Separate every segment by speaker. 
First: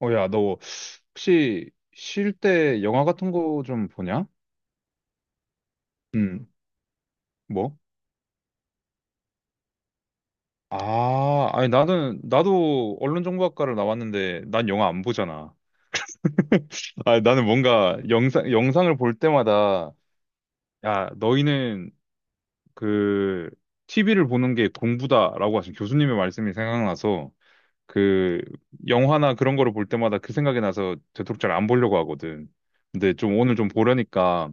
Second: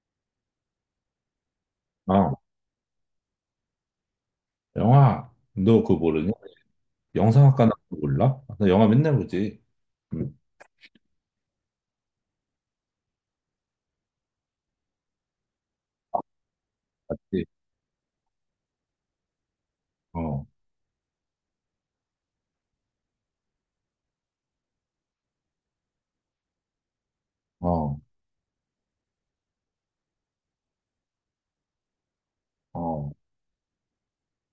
Speaker 1: 어, 야, 너 혹시
Speaker 2: 아,
Speaker 1: 쉴 때 영화 같은 거 좀 보냐?
Speaker 2: 영화, 너 그거 모르냐?
Speaker 1: 응.
Speaker 2: 영상학과 나
Speaker 1: 뭐?
Speaker 2: 그거 몰라? 나 영화 맨날 보지. 응,
Speaker 1: 아, 아니 나는 나도 언론정보학과를 나왔는데 난 영화 안 보잖아. 아,
Speaker 2: 맞지?
Speaker 1: 나는 뭔가 영상을 볼 때마다,
Speaker 2: 어,
Speaker 1: 야, 너희는 그 TV를 보는 게 공부다라고 하신 교수님의 말씀이 생각나서
Speaker 2: 어,
Speaker 1: 그 영화나 그런 거를 볼 때마다 그 생각이 나서 되도록 잘 안 보려고 하거든.
Speaker 2: 어,
Speaker 1: 근데 좀 오늘 좀 보려니까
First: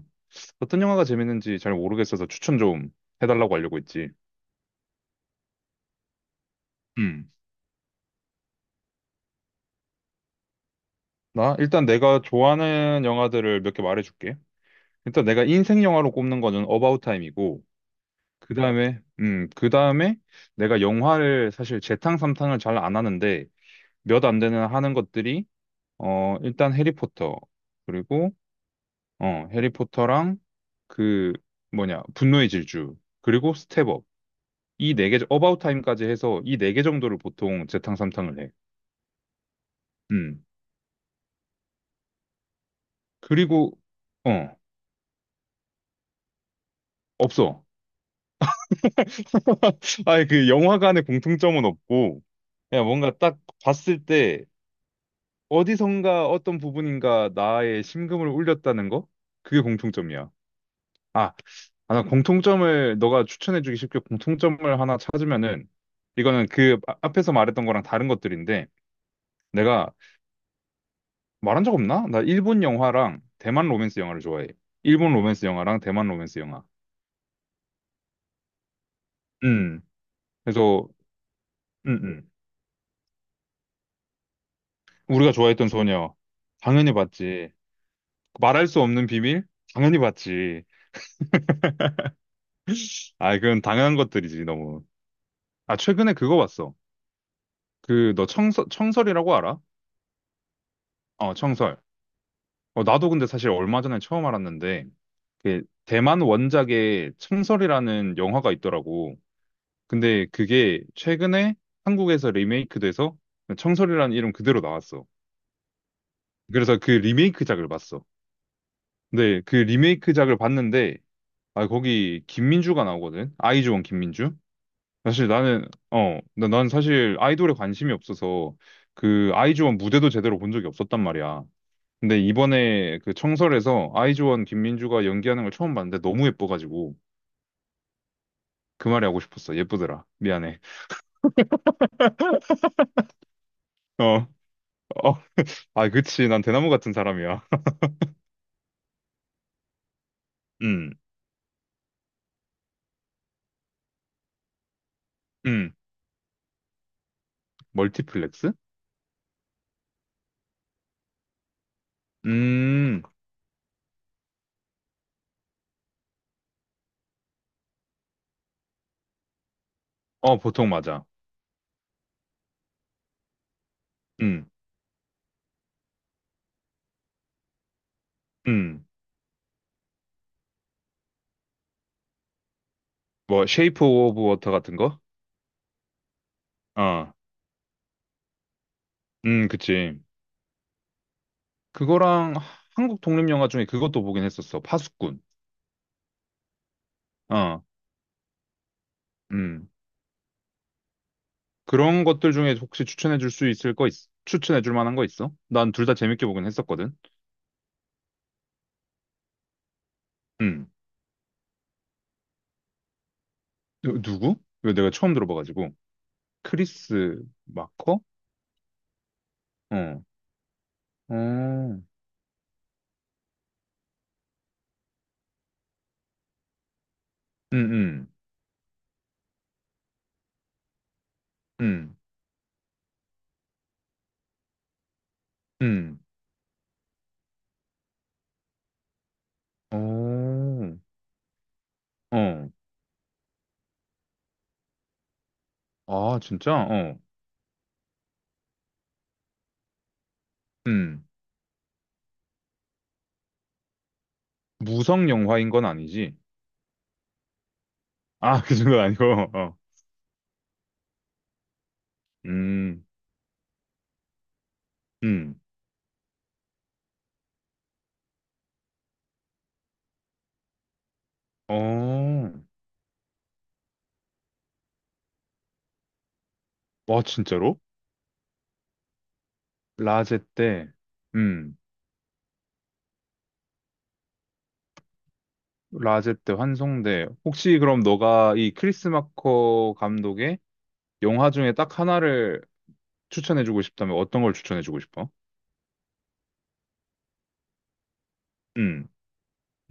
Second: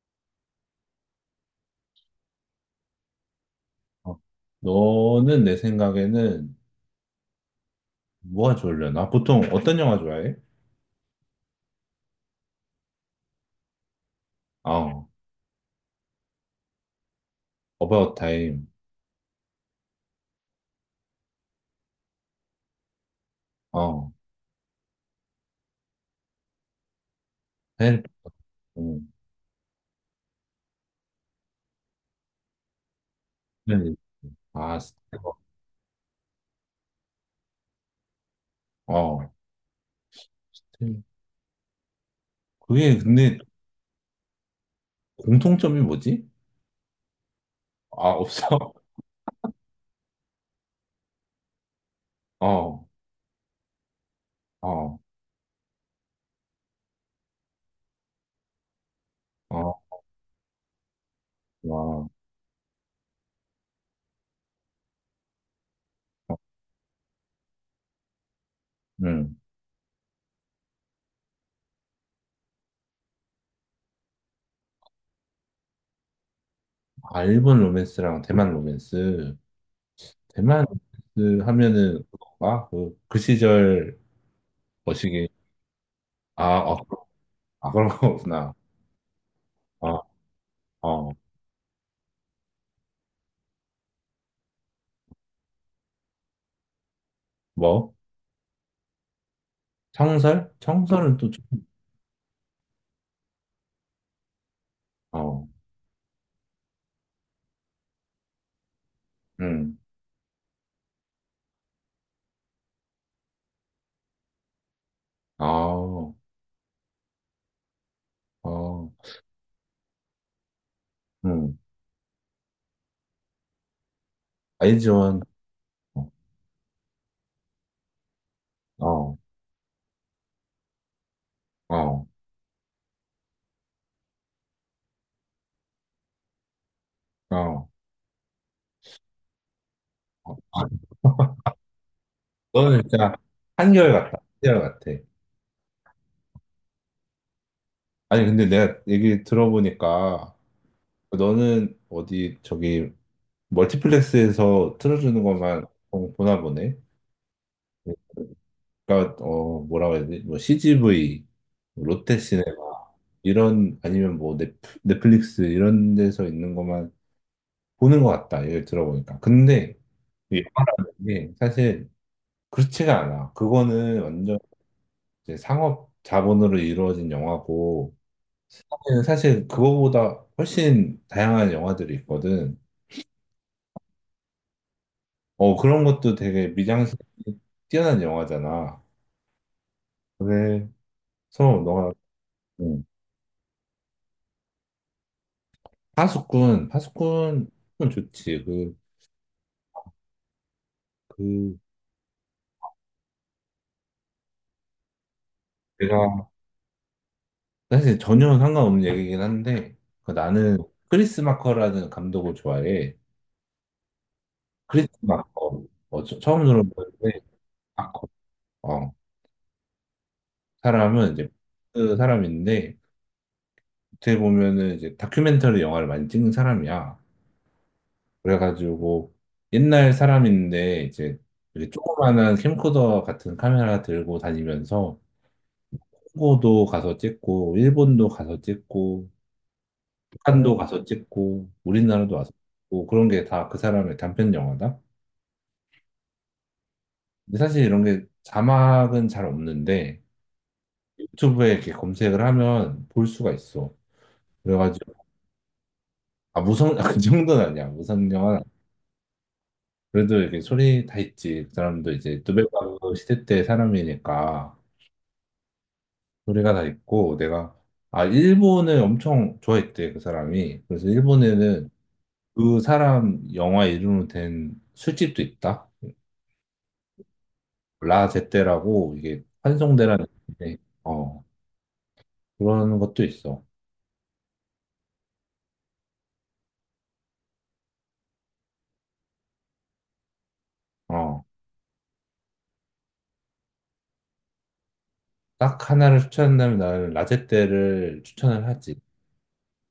Speaker 1: 어떤 영화가 재밌는지 잘 모르겠어서 추천 좀 해달라고 하려고 했지.
Speaker 2: 어. 너는 내 생각에는
Speaker 1: 음.
Speaker 2: 뭐가 좋으려나? 보통 어떤 영화 좋아해?
Speaker 1: 나 일단 내가 좋아하는 영화들을 몇 개 말해줄게.
Speaker 2: 어,
Speaker 1: 일단 내가 인생 영화로 꼽는 거는 어바웃 타임이고,
Speaker 2: About
Speaker 1: 그
Speaker 2: Time,
Speaker 1: 다음에, 그 다음에 내가 영화를 사실 재탕 삼탕을 잘 안 하는데
Speaker 2: 어,
Speaker 1: 몇 안 되는 하는 것들이 일단 해리포터
Speaker 2: 헬,
Speaker 1: 그리고
Speaker 2: 음,
Speaker 1: 해리포터랑 그 뭐냐 분노의 질주 그리고
Speaker 2: 네.
Speaker 1: 스텝업.
Speaker 2: 아,
Speaker 1: 이 네 개,
Speaker 2: 스티커.
Speaker 1: 어바웃 타임까지 해서 이 네 개 정도를 보통 재탕 삼탕을 해.
Speaker 2: 어,
Speaker 1: 음.
Speaker 2: 그게 근데
Speaker 1: 그리고, 어,
Speaker 2: 공통점이 뭐지?
Speaker 1: 없어.
Speaker 2: 아, 없어?
Speaker 1: 아니, 그 영화관의 공통점은 없고, 그냥
Speaker 2: 어,
Speaker 1: 뭔가 딱 봤을 때
Speaker 2: 어,
Speaker 1: 어디선가 어떤 부분인가 나의 심금을 울렸다는 거? 그게
Speaker 2: 어,
Speaker 1: 공통점이야. 아, 아, 나
Speaker 2: 와,
Speaker 1: 공통점을 너가 추천해주기 쉽게 공통점을 하나 찾으면은, 이거는 그 앞에서 말했던 거랑 다른 것들인데,
Speaker 2: 응.
Speaker 1: 내가 말한 적 없나? 나 일본 영화랑 대만 로맨스 영화를 좋아해. 일본 로맨스 영화랑 대만 로맨스 영화.
Speaker 2: 아, 일본 로맨스랑 대만 로맨스.
Speaker 1: 음.
Speaker 2: 대만
Speaker 1: 그래서
Speaker 2: 그 하면은
Speaker 1: 응응
Speaker 2: 그건가? 그, 그 시절 머시기
Speaker 1: 우리가 좋아했던 소녀.
Speaker 2: 아, 아,
Speaker 1: 당연히
Speaker 2: 그
Speaker 1: 봤지.
Speaker 2: 아 그런 거구나.
Speaker 1: 말할 수 없는 비밀? 당연히
Speaker 2: 아,
Speaker 1: 봤지.
Speaker 2: 어,
Speaker 1: 아, 그건 당연한 것들이지, 너무. 아, 최근에 그거 봤어.
Speaker 2: 뭐?
Speaker 1: 그, 너 청설, 청설이라고 알아?
Speaker 2: 청설? 청설은 또
Speaker 1: 어,
Speaker 2: 좀,
Speaker 1: 청설. 어, 나도 근데 사실 얼마 전에 처음 알았는데,
Speaker 2: 어,
Speaker 1: 그, 대만 원작의 청설이라는 영화가 있더라고.
Speaker 2: 음,
Speaker 1: 근데 그게 최근에 한국에서 리메이크돼서 청설이라는 이름 그대로 나왔어.
Speaker 2: 아, 어,
Speaker 1: 그래서 그 리메이크작을 봤어. 근데 그 리메이크작을 봤는데,
Speaker 2: 음,
Speaker 1: 아, 거기 김민주가 나오거든. 아이즈원 김민주.
Speaker 2: 아이즈원,
Speaker 1: 사실 나는
Speaker 2: 어,
Speaker 1: 어, 난 사실 아이돌에 관심이 없어서
Speaker 2: 어,
Speaker 1: 그 아이즈원 무대도 제대로 본 적이 없었단 말이야.
Speaker 2: 어,
Speaker 1: 근데 이번에 그 청설에서 아이즈원 김민주가 연기하는 걸 처음 봤는데 너무 예뻐가지고
Speaker 2: 어.
Speaker 1: 그 말이 하고 싶었어. 예쁘더라. 미안해.
Speaker 2: 너는 진짜 한결같다.
Speaker 1: 어,
Speaker 2: 한결같아.
Speaker 1: 어, 아, 그치. 난 대나무 같은 사람이야.
Speaker 2: 아니, 근데 내가 얘기 들어보니까
Speaker 1: 음.
Speaker 2: 너는 어디 저기 멀티플렉스에서 틀어주는 것만
Speaker 1: 음.
Speaker 2: 보나 보네.
Speaker 1: 멀티플렉스?
Speaker 2: 그러니까 어 뭐라고 해야 되지? 뭐 CGV, 롯데시네
Speaker 1: 음.
Speaker 2: 이런 아니면 뭐 넷플릭스 이런 데서 있는 것만 보는 것 같다. 얘기를 들어보니까. 근데
Speaker 1: 어,
Speaker 2: 이게
Speaker 1: 보통 맞아.
Speaker 2: 영화인 게 사실 그렇지가 않아. 그거는 완전
Speaker 1: 음.
Speaker 2: 이제 상업 자본으로 이루어진 영화고
Speaker 1: 음.
Speaker 2: 사실 그거보다 훨씬 다양한 영화들이 있거든.
Speaker 1: 뭐 쉐이프 오브 워터 같은 거?
Speaker 2: 어 그런 것도 되게 미장센이
Speaker 1: 어.
Speaker 2: 뛰어난 영화잖아.
Speaker 1: 그치.
Speaker 2: 그래서 너가
Speaker 1: 그거랑
Speaker 2: 음,
Speaker 1: 한국 독립 영화 중에 그것도 보긴 했었어. 파수꾼.
Speaker 2: 파수꾼 파수꾼
Speaker 1: 어.
Speaker 2: 좋지. 그
Speaker 1: 음.
Speaker 2: 그
Speaker 1: 그런 것들 중에 혹시 추천해 줄 수 있을 거 있, 추천해 줄 만한 거 있어? 난 둘 다 재밌게
Speaker 2: 제가
Speaker 1: 보긴 했었거든.
Speaker 2: 사실 전혀 상관없는 얘기긴 한데 그 나는
Speaker 1: 음.
Speaker 2: 크리스 마커라는 감독을 좋아해.
Speaker 1: 누, 누구? 이거
Speaker 2: 크리스
Speaker 1: 내가 처음
Speaker 2: 마커.
Speaker 1: 들어봐가지고.
Speaker 2: 어, 처음 들어보는데
Speaker 1: 크리스 마커?
Speaker 2: 마커. 어,
Speaker 1: 어.
Speaker 2: 사람은
Speaker 1: 어.
Speaker 2: 이제
Speaker 1: 음.
Speaker 2: 그 사람인데 어떻게 보면은 이제 다큐멘터리 영화를 많이 찍는 사람이야.
Speaker 1: 음.
Speaker 2: 그래가지고 옛날 사람인데 이제 이렇게
Speaker 1: 음.
Speaker 2: 조그만한 캠코더 같은 카메라 들고 다니면서
Speaker 1: 음.
Speaker 2: 홍고도 가서 찍고 일본도 가서 찍고 북한도
Speaker 1: 어.
Speaker 2: 가서 찍고 우리나라도 와서
Speaker 1: 어.
Speaker 2: 찍고 그런 게 다 그 사람의 단편 영화다.
Speaker 1: 아, 진짜? 어.
Speaker 2: 근데 사실 이런 게 자막은 잘 없는데
Speaker 1: 음.
Speaker 2: 유튜브에 이렇게 검색을 하면 볼 수가 있어. 그래가지고
Speaker 1: 무성 영화인 건 아니지?
Speaker 2: 아 무성 아, 그 정도는 아니야 무성 영화.
Speaker 1: 아, 그 정도는 아니고. 어.
Speaker 2: 그래도 이렇게 소리 다 있지. 그 사람도 이제
Speaker 1: 음.
Speaker 2: 노벨바흐 시대 때 사람이니까
Speaker 1: 음.
Speaker 2: 소리가 다 있고 내가 아 일본을 엄청 좋아했대 그 사람이. 그래서 일본에는
Speaker 1: 어.
Speaker 2: 그 사람 영화 이름으로 된 술집도 있다.
Speaker 1: 와, 진짜로?
Speaker 2: 라제떼라고 이게 환송대라는
Speaker 1: 라제
Speaker 2: 데
Speaker 1: 때,
Speaker 2: 어,
Speaker 1: 음,
Speaker 2: 그런 것도 있어.
Speaker 1: 라제 때 환송대. 혹시 그럼 너가 이 크리스 마커 감독의
Speaker 2: 어,
Speaker 1: 영화 중에 딱 하나를 추천해주고 싶다면 어떤 걸 추천해주고 싶어?
Speaker 2: 딱 하나를 추천한다면 나는 라제떼를 추천을 하지.
Speaker 1: 음.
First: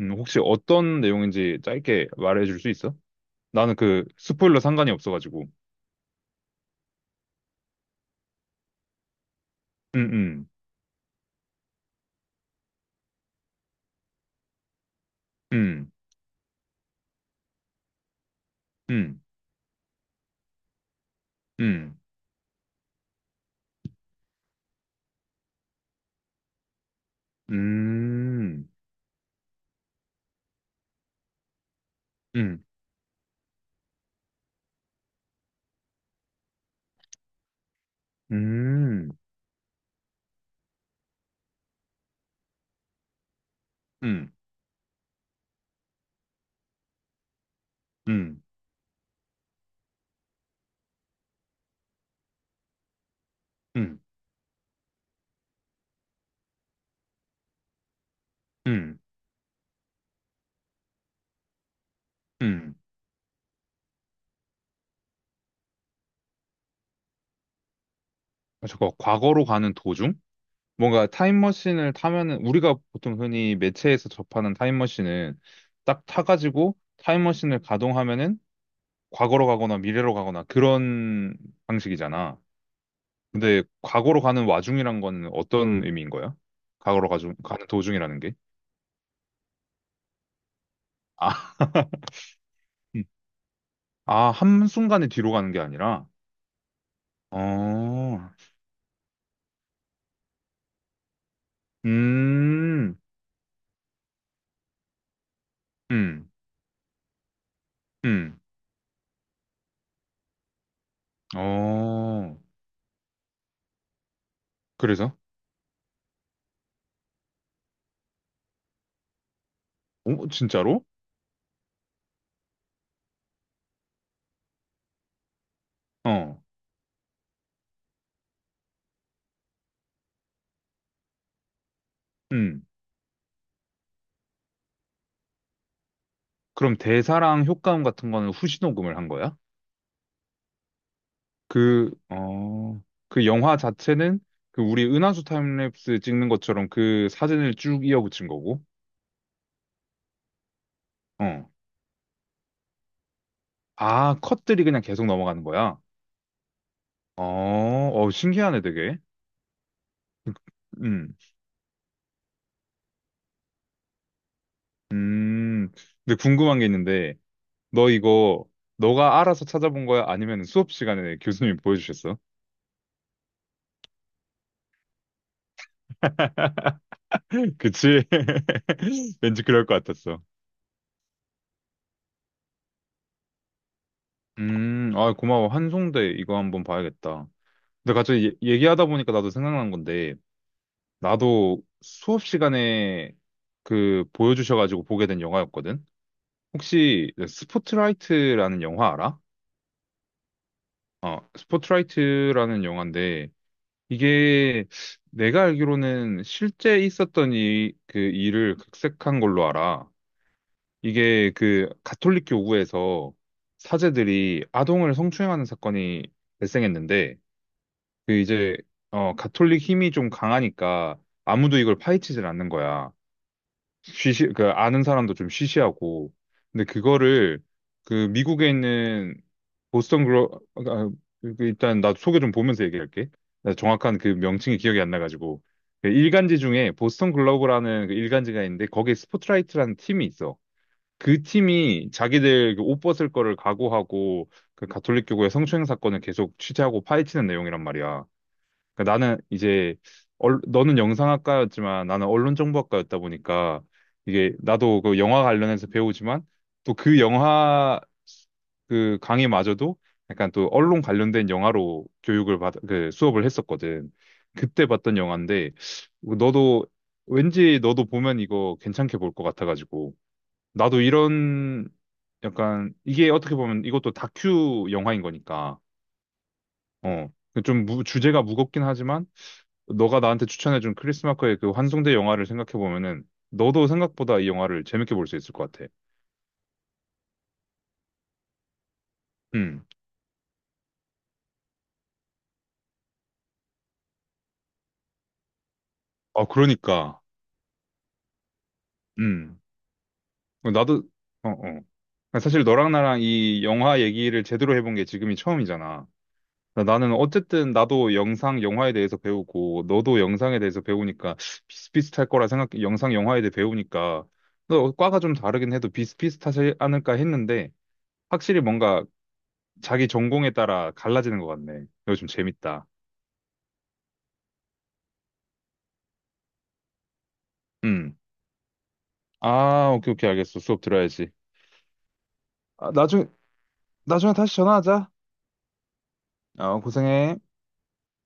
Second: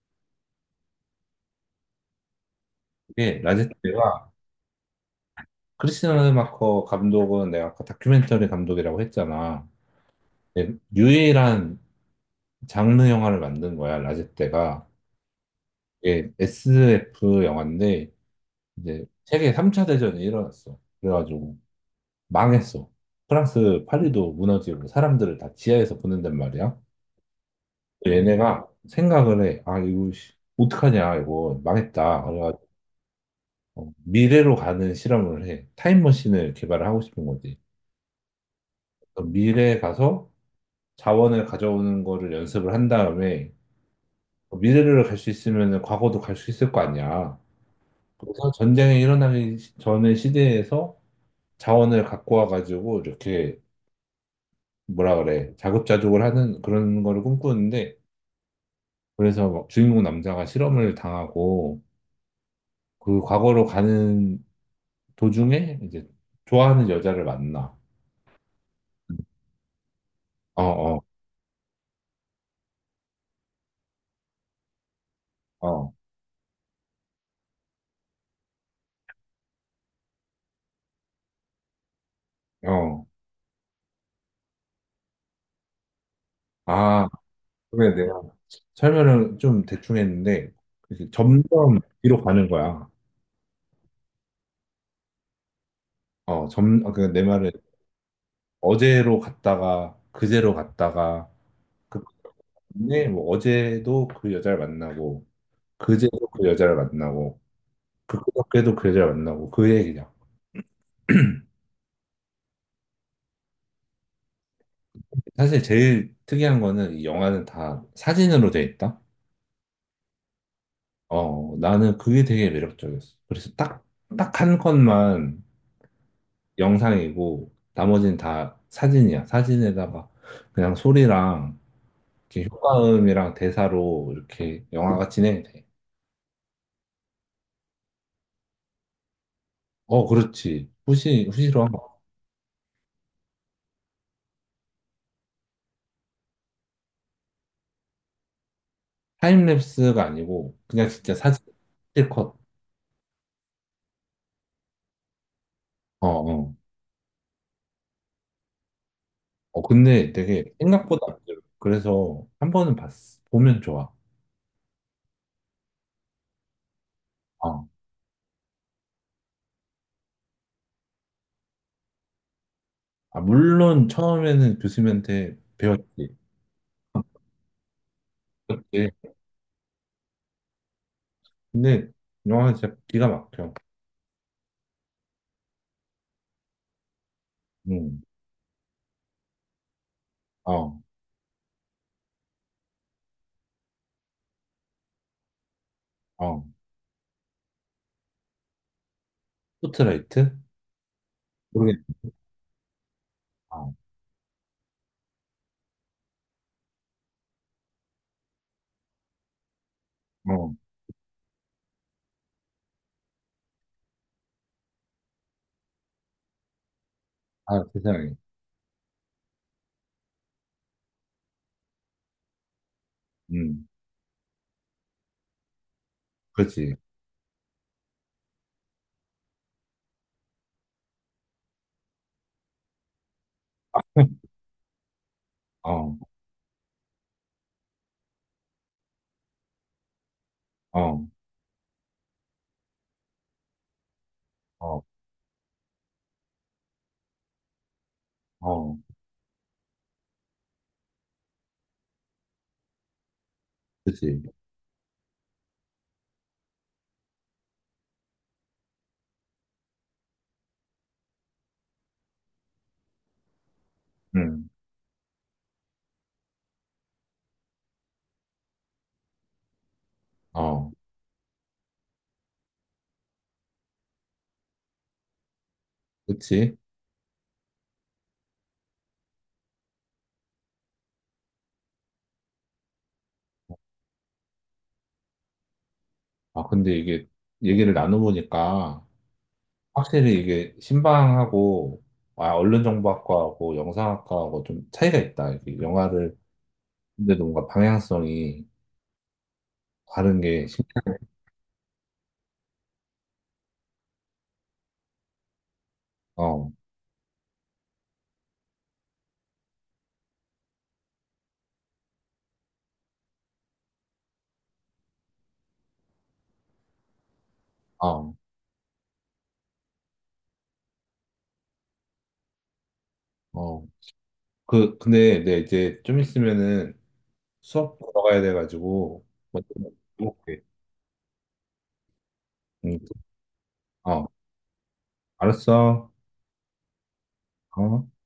Speaker 1: 혹시 어떤 내용인지 짧게 말해줄 수 있어?
Speaker 2: 이게 라제
Speaker 1: 나는
Speaker 2: 떼
Speaker 1: 그
Speaker 2: 가
Speaker 1: 스포일러 상관이 없어가지고.
Speaker 2: 크리스티아노 르마커 감독은 내가 아까 다큐멘터리 감독이라고 했잖아.
Speaker 1: 음. 음.
Speaker 2: 예, 유일한 장르 영화를 만든 거야, 라제떼가.
Speaker 1: 음.
Speaker 2: 이게 SF 영화인데 이제
Speaker 1: 음.
Speaker 2: 세계 3차 대전이 일어났어. 그래가지고
Speaker 1: 음.
Speaker 2: 망했어. 프랑스 파리도 무너지고 사람들을 다 지하에서 보낸단 말이야. 얘네가
Speaker 1: 음.
Speaker 2: 생각을 해. 아, 이거 씨, 어떡하냐, 이거 망했다.
Speaker 1: 음.
Speaker 2: 그래가지고 어, 미래로 가는 실험을 해. 타임머신을 개발을 하고 싶은 거지.
Speaker 1: 음.
Speaker 2: 그래서 미래에 가서 자원을 가져오는 거를 연습을 한 다음에
Speaker 1: 음.
Speaker 2: 어, 미래를 갈 수 있으면 과거도 갈 수 있을 거 아니야.
Speaker 1: 음.
Speaker 2: 그래서 전쟁이 일어나기 전의 시대에서 자원을 갖고 와가지고 이렇게
Speaker 1: 음.
Speaker 2: 뭐라 그래 자급자족을 하는 그런 거를 꿈꾸는데
Speaker 1: 음.
Speaker 2: 그래서 막 주인공 남자가 실험을 당하고
Speaker 1: 음.
Speaker 2: 그 과거로 가는 도중에 이제 좋아하는 여자를 만나.
Speaker 1: 아, 잠깐, 과거로 가는 도중?
Speaker 2: 어, 어,
Speaker 1: 뭔가 타임머신을 타면은 우리가 보통 흔히 매체에서 접하는 타임머신은
Speaker 2: 어,
Speaker 1: 딱 타가지고 타임머신을 가동하면은 과거로 가거나 미래로 가거나 그런 방식이잖아.
Speaker 2: 어.
Speaker 1: 근데 과거로 가는 와중이란 건 어떤 의미인 거야?
Speaker 2: 아,
Speaker 1: 과거로 가중, 가는
Speaker 2: 그래
Speaker 1: 도중이라는
Speaker 2: 내가
Speaker 1: 게?
Speaker 2: 설명을 좀 대충 했는데 이렇게
Speaker 1: 아.
Speaker 2: 점점 뒤로 가는 거야.
Speaker 1: 음. 아, 한순간에 뒤로 가는 게 아니라?
Speaker 2: 어, 점, 아, 그러니까 내 말은
Speaker 1: 어.
Speaker 2: 어제로 갔다가 그제로 갔다가 그
Speaker 1: 음.
Speaker 2: 다음에 뭐 어제도 그 여자를 만나고 그제도
Speaker 1: 음.
Speaker 2: 그 여자를 만나고 그,
Speaker 1: 음.
Speaker 2: 그저께도 그 여자를 만나고 그 얘기야.
Speaker 1: 어, 그래서?
Speaker 2: 사실 제일 특이한 거는 이 영화는 다 사진으로 돼 있다.
Speaker 1: 오, 진짜로?
Speaker 2: 어, 나는 그게 되게 매력적이었어. 그래서 딱 한 컷만
Speaker 1: 어.
Speaker 2: 영상이고, 나머지는 다 사진이야. 사진에다가 그냥 소리랑, 이렇게
Speaker 1: 음.
Speaker 2: 효과음이랑 대사로 이렇게 영화가 진행이 돼.
Speaker 1: 그럼 대사랑 효과음 같은 거는 후시 녹음을 한 거야?
Speaker 2: 어, 그렇지. 후시로 한
Speaker 1: 그,
Speaker 2: 거.
Speaker 1: 어, 그 영화 자체는 그 우리 은하수 타임랩스 찍는 것처럼 그 사진을 쭉 이어붙인 거고,
Speaker 2: 타임랩스가 아니고, 그냥 진짜 사진,
Speaker 1: 어.
Speaker 2: 실컷.
Speaker 1: 아, 컷들이 그냥 계속 넘어가는 거야?
Speaker 2: 어, 어.
Speaker 1: 어. 어, 신기하네, 되게.
Speaker 2: 어, 근데 되게 생각보다
Speaker 1: 음.
Speaker 2: 안 들어. 그래서 한 번은 봤어. 보면 좋아.
Speaker 1: 음. 근데 궁금한 게 있는데,
Speaker 2: 어.
Speaker 1: 너 이거, 너가 알아서 찾아본 거야? 아니면 수업 시간에 교수님이 보여주셨어?
Speaker 2: 아, 물론 처음에는 교수님한테 배웠지.
Speaker 1: 그치? 왠지 그럴 것 같았어.
Speaker 2: 근데 영화 진짜 기가 막혀.
Speaker 1: 아, 고마워. 한송대 이거 한번 봐야겠다. 근데
Speaker 2: 음,
Speaker 1: 갑자기 얘기하다 보니까 나도 생각난 건데,
Speaker 2: 어,
Speaker 1: 나도 수업 시간에 그 보여주셔가지고 보게 된 영화였거든?
Speaker 2: 어.
Speaker 1: 혹시 그 스포트라이트라는 영화 알아?
Speaker 2: 포트라이트?
Speaker 1: 어,
Speaker 2: 모르겠네.
Speaker 1: 스포트라이트라는 영화인데,
Speaker 2: 어,
Speaker 1: 이게 내가 알기로는 실제 있었던 이, 그 일을 각색한 걸로 알아.
Speaker 2: 어.
Speaker 1: 이게 그 가톨릭 교구에서 사제들이 아동을 성추행하는 사건이 발생했는데,
Speaker 2: 아,
Speaker 1: 그
Speaker 2: 세상에.
Speaker 1: 이제 가톨릭 힘이 좀 강하니까 아무도 이걸 파헤치질 않는 거야.
Speaker 2: 음,
Speaker 1: 쉬시 그 아는 사람도 좀 쉬쉬하고. 근데
Speaker 2: 그렇지.
Speaker 1: 그거를 그 미국에 있는 보스턴 글로, 아, 그 일단 나 소개 좀 보면서 얘기할게. 나 정확한 그 명칭이 기억이 안 나가지고. 그
Speaker 2: 어,
Speaker 1: 일간지 중에 보스턴 글로브라는 그 일간지가 있는데 거기에 스포트라이트라는 팀이 있어.
Speaker 2: 어,
Speaker 1: 그 팀이 자기들 그옷 벗을 거를 각오하고 그
Speaker 2: 어,
Speaker 1: 가톨릭 교구의 성추행 사건을 계속 취재하고 파헤치는 내용이란 말이야.
Speaker 2: 어.
Speaker 1: 그러니까 나는 이제 얼, 너는 영상학과였지만 나는 언론정보학과였다 보니까
Speaker 2: 그렇지.
Speaker 1: 이게 나도 그 영화 관련해서 배우지만 또 그 영화 그 강의마저도 약간 또 언론 관련된 영화로 교육을 받, 그 수업을 했었거든.
Speaker 2: 음,
Speaker 1: 그때 봤던 영화인데 너도, 왠지 너도 보면 이거 괜찮게 볼 것 같아가지고,
Speaker 2: 어,
Speaker 1: 나도 이런 약간 이게 어떻게 보면 이것도 다큐 영화인 거니까.
Speaker 2: 그렇지.
Speaker 1: 어. 좀 무, 주제가 무겁긴 하지만 너가 나한테 추천해준 크리스마커의 그 환송대 영화를 생각해보면은 너도 생각보다 이 영화를 재밌게 볼 수 있을 것 같아.
Speaker 2: 아, 근데 이게 얘기를 나눠보니까
Speaker 1: 음.
Speaker 2: 확실히 이게 신방하고 아, 언론정보학과하고 영상학과하고 좀 차이가 있다. 이게 영화를
Speaker 1: 아, 그러니까.
Speaker 2: 근데도 뭔가 방향성이
Speaker 1: 음.
Speaker 2: 다른 게
Speaker 1: 어,
Speaker 2: 신-
Speaker 1: 나도, 어, 어. 사실 너랑 나랑 이 영화 얘기를 제대로 해본 게 지금이 처음이잖아.
Speaker 2: 어,
Speaker 1: 나는 어쨌든 나도 영상 영화에 대해서 배우고 너도 영상에 대해서 배우니까 비슷비슷할 거라 생각, 영상 영화에 대해 배우니까 너 과가 좀 다르긴 해도 비슷비슷하지 않을까 했는데
Speaker 2: 어,
Speaker 1: 확실히 뭔가 자기 전공에 따라 갈라지는 것 같네. 이거 좀 재밌다.
Speaker 2: 어. 그 근데 내 이제 좀 있으면은 수업
Speaker 1: 음.
Speaker 2: 들어가야 돼가지고 뭐저
Speaker 1: 아, 오케이, 오케이, 알겠어.
Speaker 2: 먹게.
Speaker 1: 수업 들어야지. 아,
Speaker 2: 응.
Speaker 1: 나중에,
Speaker 2: 어,
Speaker 1: 나중에 다시 전화하자.
Speaker 2: 알았어.
Speaker 1: 어, 고생해.
Speaker 2: 어.